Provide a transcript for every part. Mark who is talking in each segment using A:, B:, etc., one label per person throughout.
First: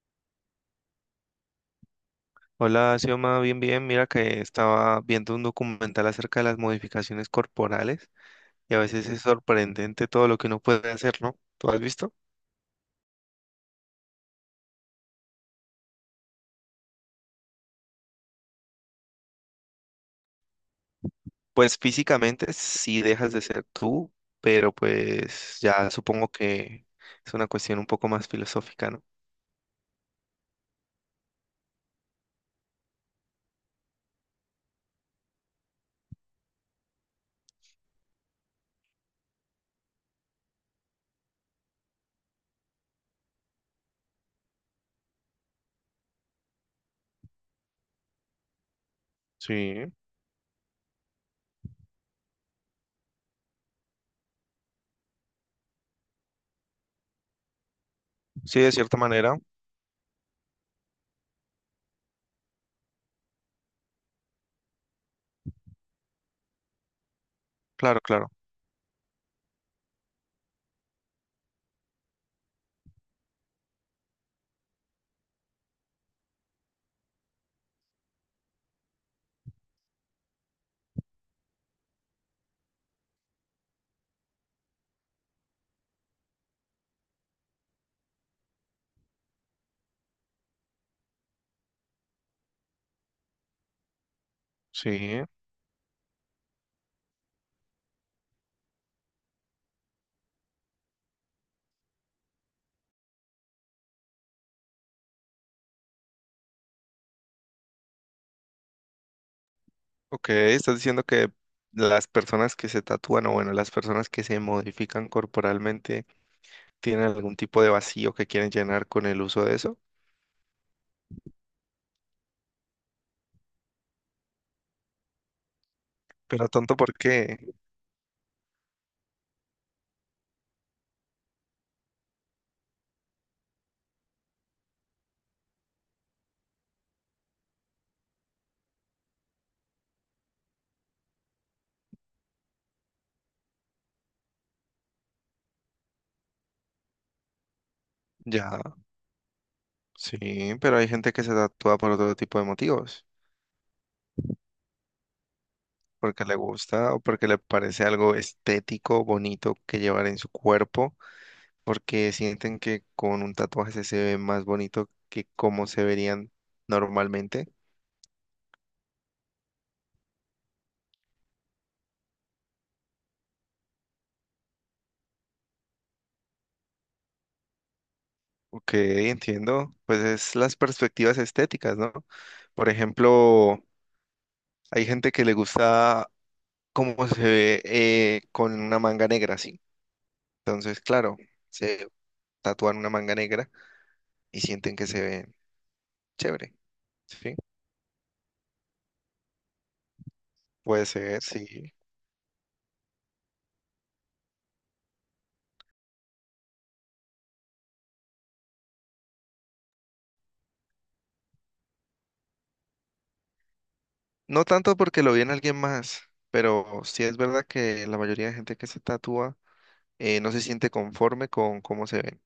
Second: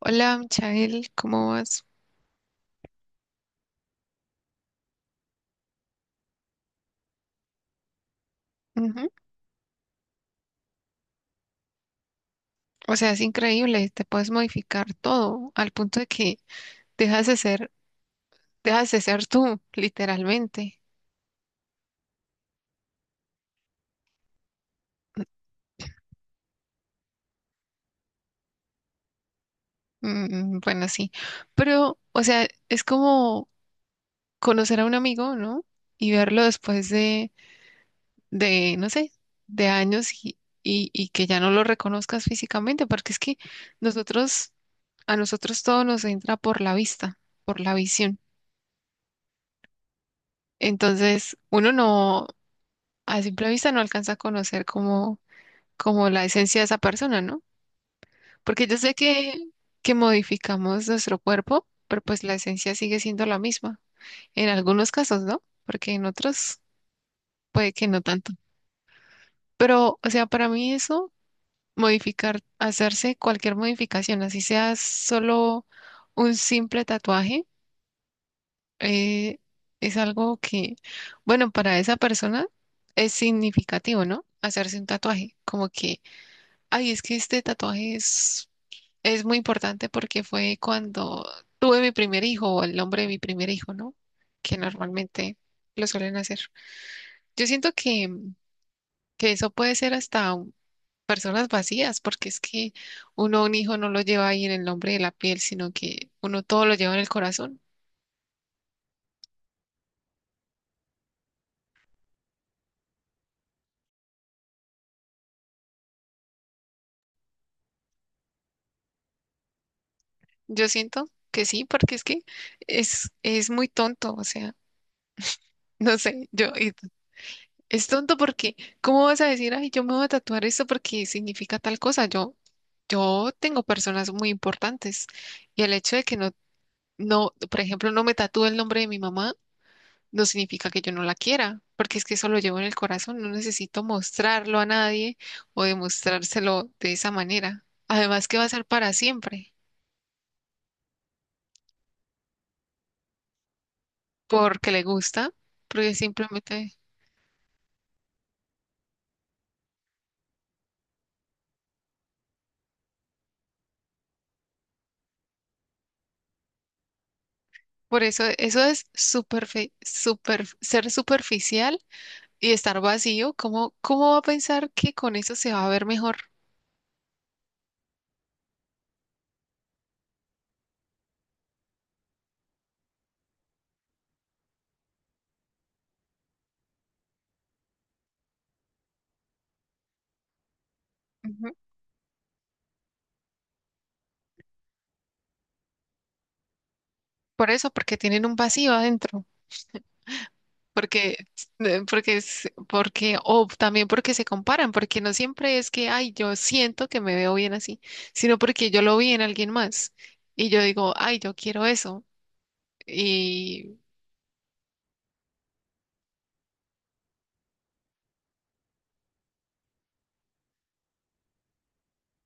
A: Hola, Michael, ¿cómo vas?
B: Hola, Xioma, bien, bien. Mira que estaba viendo un documental acerca de las modificaciones corporales y a veces
A: Ujú.
B: es sorprendente todo lo que uno puede hacer, ¿no? ¿Tú has visto?
A: O sea, es increíble, te puedes modificar todo al punto de que dejas de ser, dejas de ser tú, literalmente.
B: Pues físicamente sí dejas de ser tú, pero pues ya supongo que es una cuestión un poco más filosófica, ¿no?
A: Mm, bueno, sí, pero, o sea, es como conocer a un amigo, ¿no? Y verlo después de, no sé, de años y que ya no lo reconozcas físicamente, porque es que nosotros, a nosotros todo nos entra por la vista, por la visión.
B: Sí,
A: Entonces, uno no a simple vista no alcanza a conocer como la esencia de esa persona, ¿no?
B: sí,
A: Porque
B: de
A: yo sé
B: cierta
A: que,
B: manera.
A: que modificamos nuestro cuerpo, pero pues la esencia sigue siendo la misma. En algunos casos, ¿no? Porque en otros puede que
B: Claro,
A: no
B: claro.
A: tanto. Pero, o sea, para mí eso, modificar, hacerse cualquier modificación, así sea solo un simple tatuaje, eh, es algo que, bueno, para esa persona es significativo, ¿no? Hacerse un tatuaje, como que ay, es que este tatuaje es muy importante porque fue cuando tuve mi primer hijo o el nombre de mi primer hijo, ¿no? Que
B: Sí.
A: normalmente lo suelen hacer. Yo siento que eso puede ser hasta personas vacías, porque es que uno a un hijo no lo lleva ahí en el nombre de la piel, sino que uno todo lo lleva en el corazón.
B: Ok, estás diciendo que las personas que se tatúan o bueno, las personas que se modifican corporalmente tienen algún tipo de vacío que quieren llenar con el uso de eso.
A: Yo siento que sí, porque es que es muy tonto, o sea, no sé.
B: Pero tonto, ¿por qué?
A: Es tonto porque, ¿cómo vas a decir, ay, yo me voy a tatuar esto porque significa tal cosa? Yo tengo personas muy importantes y el hecho de que no, no, por ejemplo, no me tatúe el nombre de mi mamá, no significa que yo no la quiera, porque es que eso lo llevo en el corazón, no necesito mostrarlo a nadie o demostrárselo de esa manera. Además que va a
B: Ya,
A: ser para siempre,
B: sí, pero hay gente que se tatúa por otro tipo de motivos,
A: porque le gusta, porque
B: porque le
A: simplemente,
B: gusta o porque le parece algo estético, bonito que llevar en su cuerpo, porque sienten que con un tatuaje se ve más bonito que como se verían normalmente.
A: por eso, eso es super, super, ser superficial y estar vacío, ¿cómo, cómo va a pensar que con eso se va a ver mejor?
B: Ok, entiendo. Pues es las perspectivas estéticas, ¿no? Por ejemplo, hay gente que le gusta cómo se ve con una manga negra, sí. Entonces, claro,
A: Ujú.
B: se tatúan una manga negra y sienten que se ven chévere, ¿sí?
A: Por eso, porque tienen un vacío adentro,
B: Puede
A: porque,
B: ser, sí.
A: o también porque se comparan, porque no siempre es que, ay, yo siento que me veo bien así, sino porque yo lo vi en alguien más y yo digo, ay, yo quiero eso. Y
B: No tanto porque lo en alguien más, pero sí es verdad que la mayoría de gente que se tatúa no se siente conforme con cómo se ven,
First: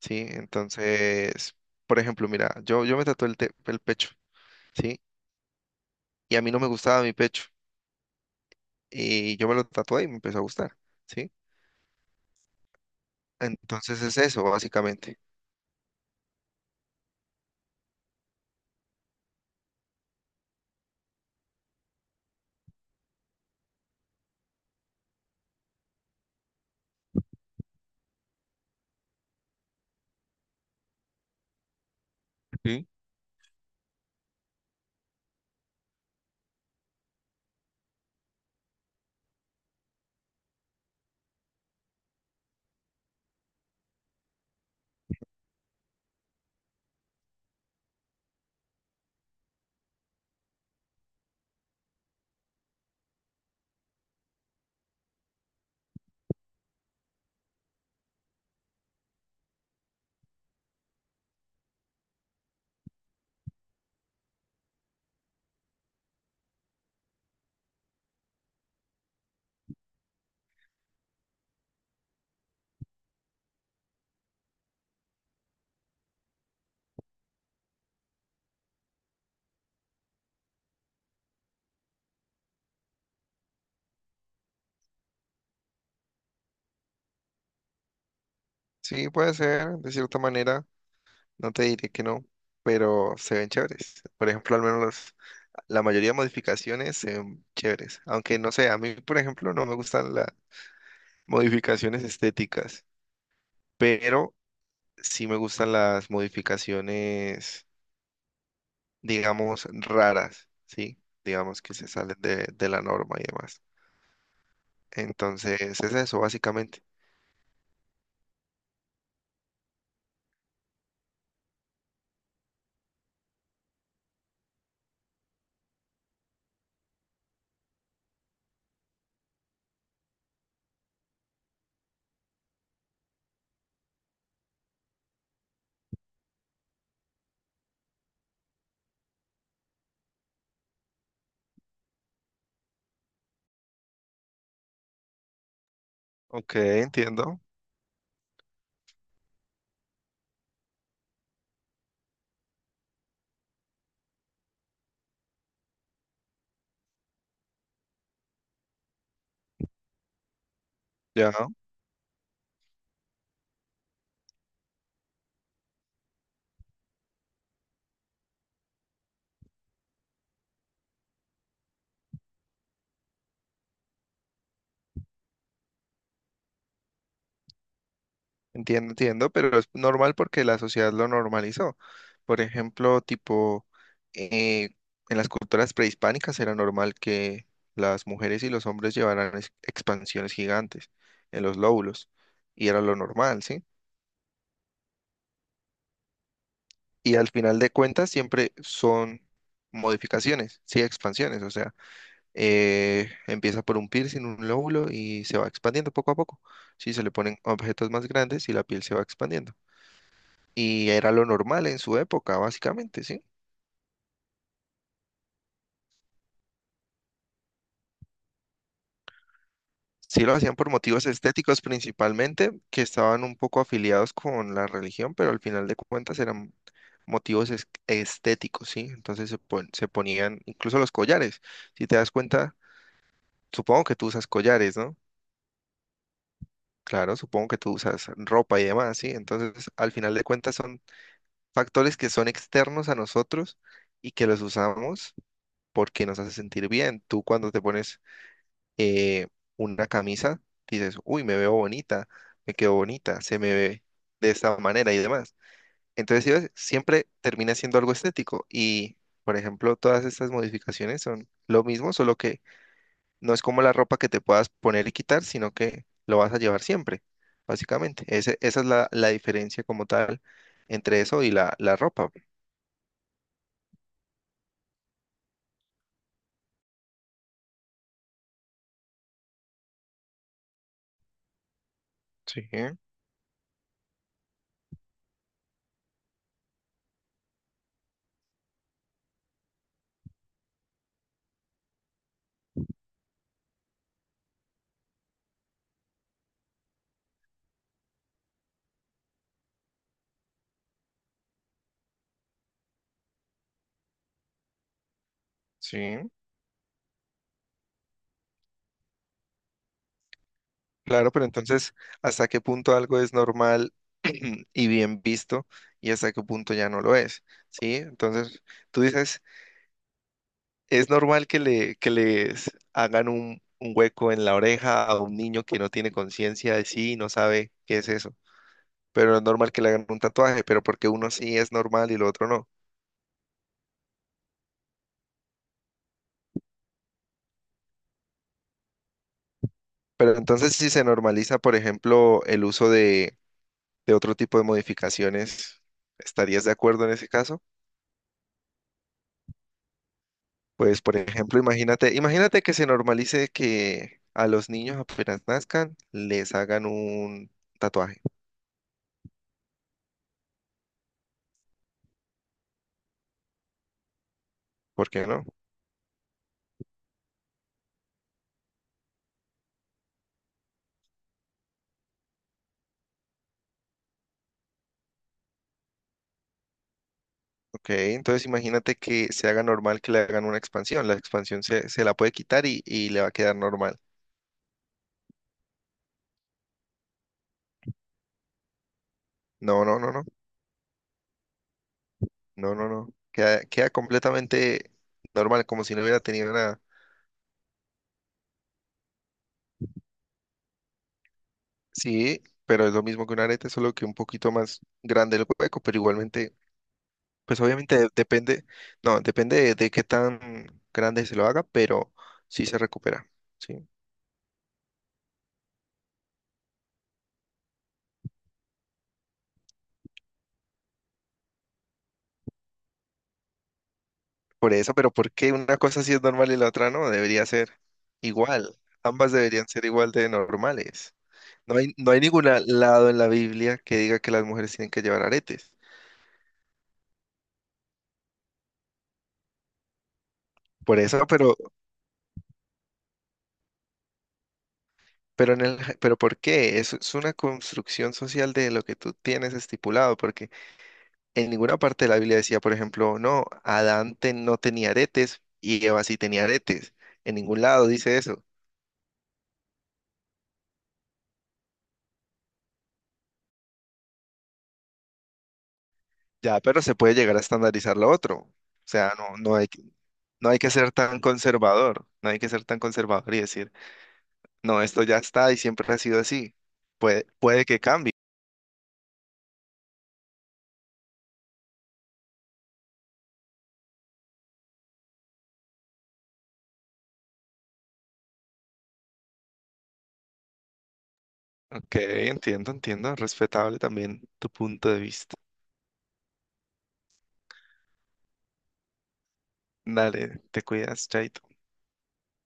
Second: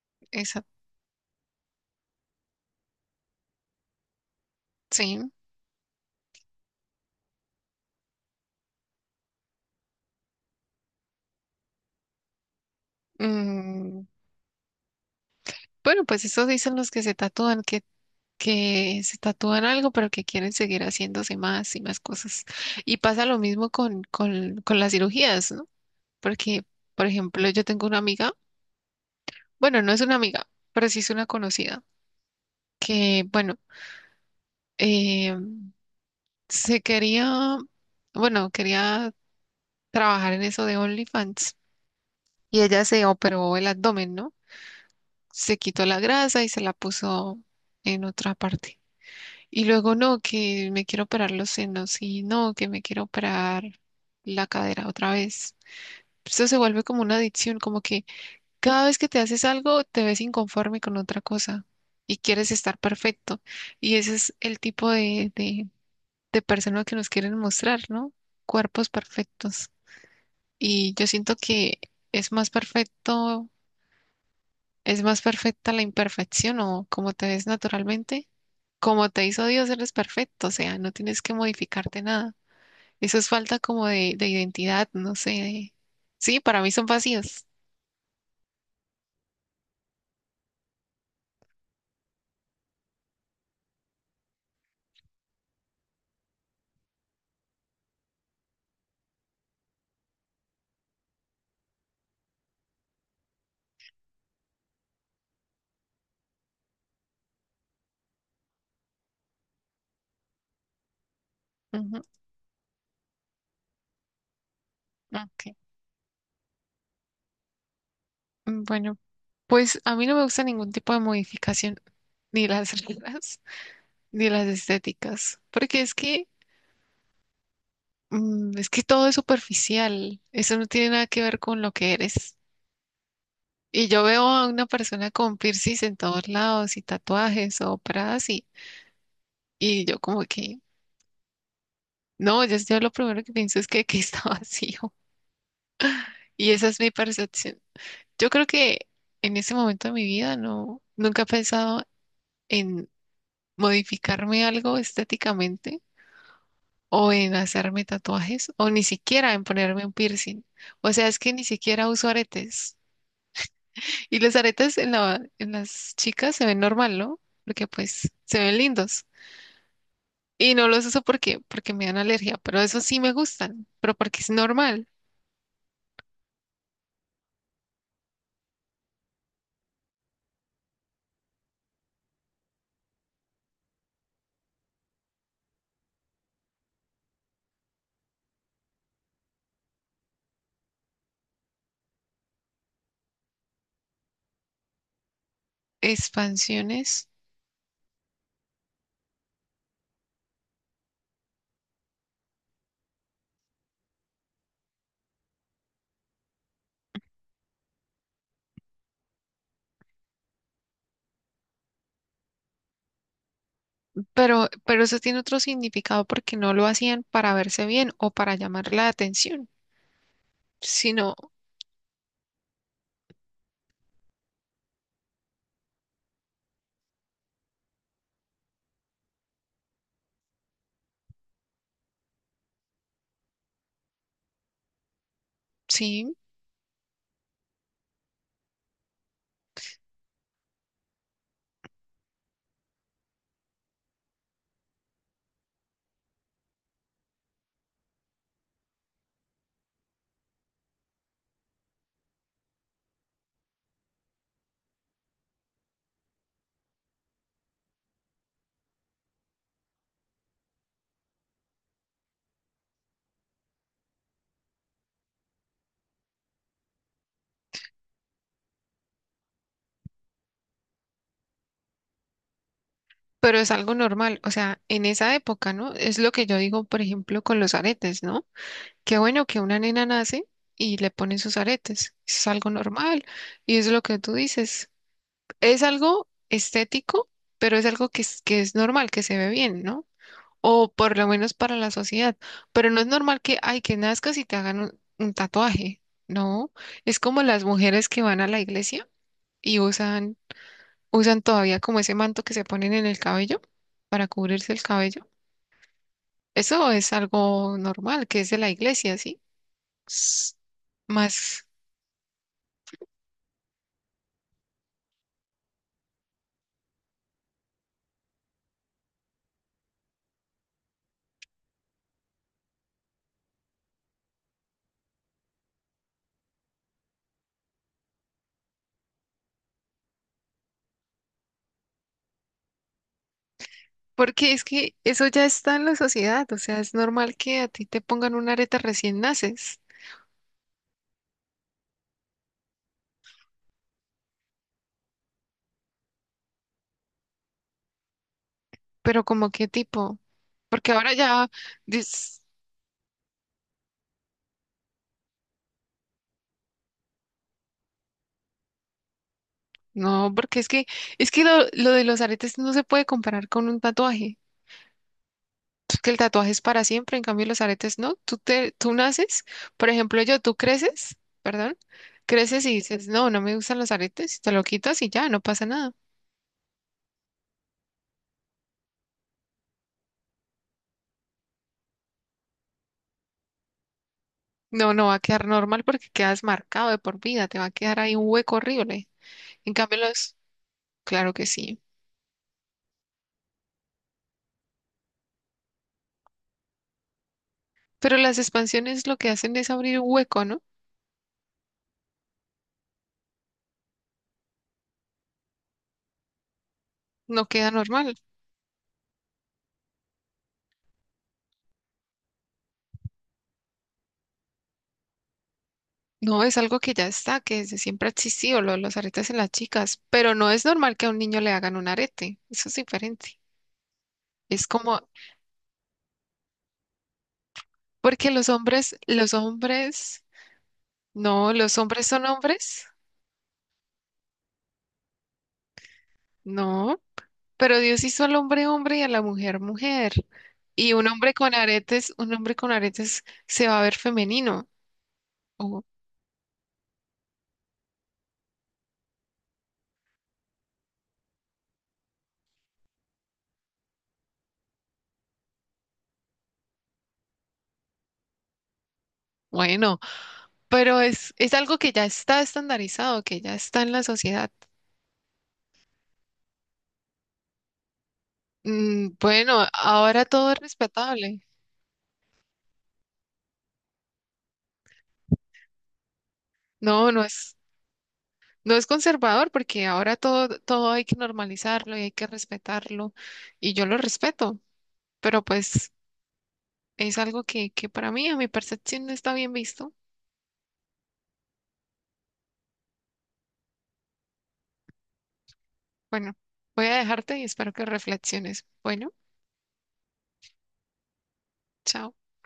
B: ¿sí?
A: esa,
B: Entonces, por ejemplo, mira, yo me tatué el, te- el pecho, ¿sí?
A: sí.
B: Y a mí no me gustaba mi pecho, y yo me lo tatué y me empezó a gustar, ¿sí? Entonces
A: Mm,
B: es eso, básicamente.
A: bueno, pues eso dicen los que se tatúan, que se tatúan algo, pero que quieren seguir haciéndose más y más cosas. Y pasa lo mismo con las cirugías, ¿no? Porque, por ejemplo, yo tengo una amiga, bueno, no es una amiga, pero sí es una conocida,
B: Sí.
A: que, bueno, eh, se quería, bueno, quería trabajar en eso de OnlyFans y ella se operó el abdomen, ¿no? Se quitó la grasa y se la puso en otra parte. Y luego no, que me quiero operar los senos y no, que me quiero operar la cadera otra vez. Esto se vuelve como una adicción, como que cada vez que te haces algo te ves inconforme con otra cosa y quieres estar perfecto. Y ese es el tipo de persona que nos quieren mostrar, ¿no? Cuerpos perfectos. Y yo siento que es más perfecto ¿Es más perfecta la imperfección o como te ves naturalmente? Como te hizo Dios, eres perfecto, o sea, no tienes que modificarte nada. Eso es falta como de identidad, no sé. Sí, para mí son vacíos.
B: Sí, puede ser, de cierta manera, no te diré que no, pero se ven chéveres. Por ejemplo, al menos la mayoría de modificaciones se ven chéveres. Aunque no sé, a mí, por ejemplo, no me gustan las modificaciones estéticas, pero sí me gustan las modificaciones, digamos, raras, ¿sí? Digamos que se
A: Ujú,
B: salen de la norma y demás.
A: ok.
B: Entonces, es eso, básicamente.
A: Mm, bueno, pues a mí no me gusta ningún tipo de modificación, ni las reglas, ni las estéticas, porque es que, es que todo es superficial. Eso no tiene nada que ver con lo que eres. Y yo veo a una persona con piercings en todos lados y tatuajes o operadas y yo como que, no, yo lo primero que pienso es que está vacío. Y
B: Ok,
A: esa es mi
B: entiendo.
A: percepción. Yo creo que en ese momento de mi vida no, nunca he pensado en modificarme algo estéticamente o en hacerme tatuajes o ni siquiera en ponerme un piercing. O sea, es que
B: Ya.
A: ni siquiera uso aretes. Y los aretes en las chicas se ven normal, ¿no? Porque pues se ven lindos. Y no los uso porque, porque me dan alergia, pero esos sí me gustan, pero porque es normal.
B: Entiendo, entiendo, pero es normal porque la sociedad lo normalizó. Por ejemplo, tipo, eh, en las culturas prehispánicas era normal que las mujeres y los hombres llevaran ex- expansiones gigantes en los lóbulos, y era lo normal, ¿sí?
A: Expansiones,
B: Y al final de cuentas siempre son modificaciones, sí, expansiones, o sea, empieza por un piercing, un lóbulo, y se va expandiendo poco a poco. Sí, se le ponen objetos más grandes y la piel se va expandiendo. Y era lo normal en su época, básicamente, ¿sí?
A: pero eso tiene otro significado porque no lo hacían para verse bien o para llamar la atención,
B: Sí lo hacían por motivos
A: sino,
B: estéticos principalmente, que estaban un poco afiliados con la religión, pero al final de cuentas eran motivos es- estéticos, ¿sí? Entonces se, pon- se ponían incluso los collares. Si te das cuenta, supongo que tú usas collares, ¿no?
A: sí,
B: Claro, supongo que tú usas ropa y demás, ¿sí? Entonces, al final de cuentas son factores que son externos a nosotros y que los usamos porque nos hace sentir bien. Tú cuando te pones eh, una camisa, dices, uy, me veo bonita, me quedo bonita, se me ve de esta manera y demás. Entonces, ¿sí ves? Siempre termina siendo algo estético y, por ejemplo, todas estas modificaciones son lo mismo, solo que no es como la ropa que te puedas poner y quitar, sino que lo vas a llevar siempre, básicamente. Ese- esa es la diferencia como tal entre eso y la ropa.
A: pero es algo normal, o sea, en esa época, ¿no? Es lo que yo digo, por ejemplo, con los aretes, ¿no? Qué bueno que una nena nace y le ponen sus aretes, es
B: Sí,
A: algo normal y es lo que tú dices, es algo estético, pero es algo que es normal, que se ve bien, ¿no? O por lo menos para la sociedad. Pero no es normal que, ay, que nazcas y te hagan un tatuaje. No, es como las mujeres que van a la iglesia y usan, usan todavía como ese manto que se ponen en el cabello para cubrirse el cabello.
B: sí.
A: Eso es algo normal, que es de la iglesia, ¿sí? S-
B: Claro, pero
A: Más,
B: entonces, ¿hasta qué punto algo es normal y bien visto y hasta qué punto ya no lo es? ¿Sí? Entonces, tú dices, ¿es normal que le, que les hagan un hueco en la oreja a un niño que no tiene conciencia de sí y no sabe qué es eso? Pero no es normal que le hagan un tatuaje, pero porque uno sí es normal y lo otro no.
A: porque es que eso ya está en la sociedad, o sea, es normal que a ti te pongan una areta recién naces,
B: Pero entonces, si se normaliza, por ejemplo, el uso de otro tipo de modificaciones, ¿estarías de acuerdo en ese caso?
A: pero como qué tipo, porque
B: Pues,
A: ahora
B: por
A: ya
B: ejemplo, imagínate,
A: dis-
B: imagínate que se normalice que a los niños apenas nazcan les hagan un tatuaje.
A: no, porque es que, lo de los aretes no se puede comparar con un tatuaje.
B: ¿Por qué no?
A: Es que el tatuaje es para siempre, en cambio los aretes no. Tú naces, por ejemplo, tú creces, perdón, creces y dices, no, no me gustan los aretes, te lo quitas y ya, no pasa nada.
B: Ok, entonces imagínate que se haga normal que le hagan una expansión. La expansión se, se la puede quitar y le va a quedar normal.
A: No, no va a quedar normal porque quedas marcado de por vida, te va a quedar ahí un hueco horrible. En
B: No, no,
A: cambio
B: no, no,
A: los, claro que sí.
B: no. Queda, queda completamente normal, como si no hubiera tenido nada.
A: Pero las expansiones lo que hacen es abrir un hueco, ¿no?
B: Sí, pero es lo mismo que un arete, solo que un poquito más grande el hueco, pero igualmente
A: No
B: pues
A: queda
B: obviamente de-
A: normal.
B: depende, no, depende de qué tan grande se lo haga, pero sí se recupera, ¿sí?
A: No, es algo que ya está, que desde siempre ha existido, lo de los aretes en las chicas, pero no es normal que a un niño le hagan un arete, eso es diferente. Es
B: Por eso,
A: como,
B: pero ¿por qué una cosa sí es normal y la otra no? Debería ser
A: porque los
B: igual.
A: hombres,
B: Ambas deberían ser igual de normales.
A: no,
B: No
A: los
B: hay,
A: hombres
B: no hay
A: son
B: ningún
A: hombres,
B: lado en la Biblia que diga que las mujeres tienen que llevar aretes.
A: no, pero Dios hizo al hombre hombre y a la mujer mujer. Y
B: Por
A: un
B: eso,
A: hombre con aretes, un hombre con aretes se va a ver femenino,
B: pero en el,
A: o
B: pero ¿por qué? Es una construcción social de lo que tú tienes estipulado, porque en ninguna parte de la Biblia decía, por ejemplo, no, Adán te- no tenía aretes y Eva sí tenía aretes. En ningún lado dice eso.
A: bueno, pero es algo que ya está estandarizado, que ya está en la sociedad.
B: Ya, pero se puede llegar a estandarizar lo otro. O
A: Mm,
B: sea, no, no
A: bueno,
B: hay, que-
A: ahora
B: no
A: todo es
B: hay que ser tan
A: respetable.
B: conservador, no hay que ser tan conservador y decir, no, esto ya está y siempre ha sido así.
A: No, no
B: Puede,
A: es,
B: puede que cambie.
A: no es conservador porque ahora todo hay que normalizarlo y hay que respetarlo y yo lo respeto, pero pues es algo que para mí, a mi percepción, no está bien visto.
B: Ok, entiendo, entiendo. Respetable también tu punto de vista.
A: Bueno, voy a dejarte y espero que reflexiones. Bueno,
B: Dale, te cuidas, Chaito.
A: chao.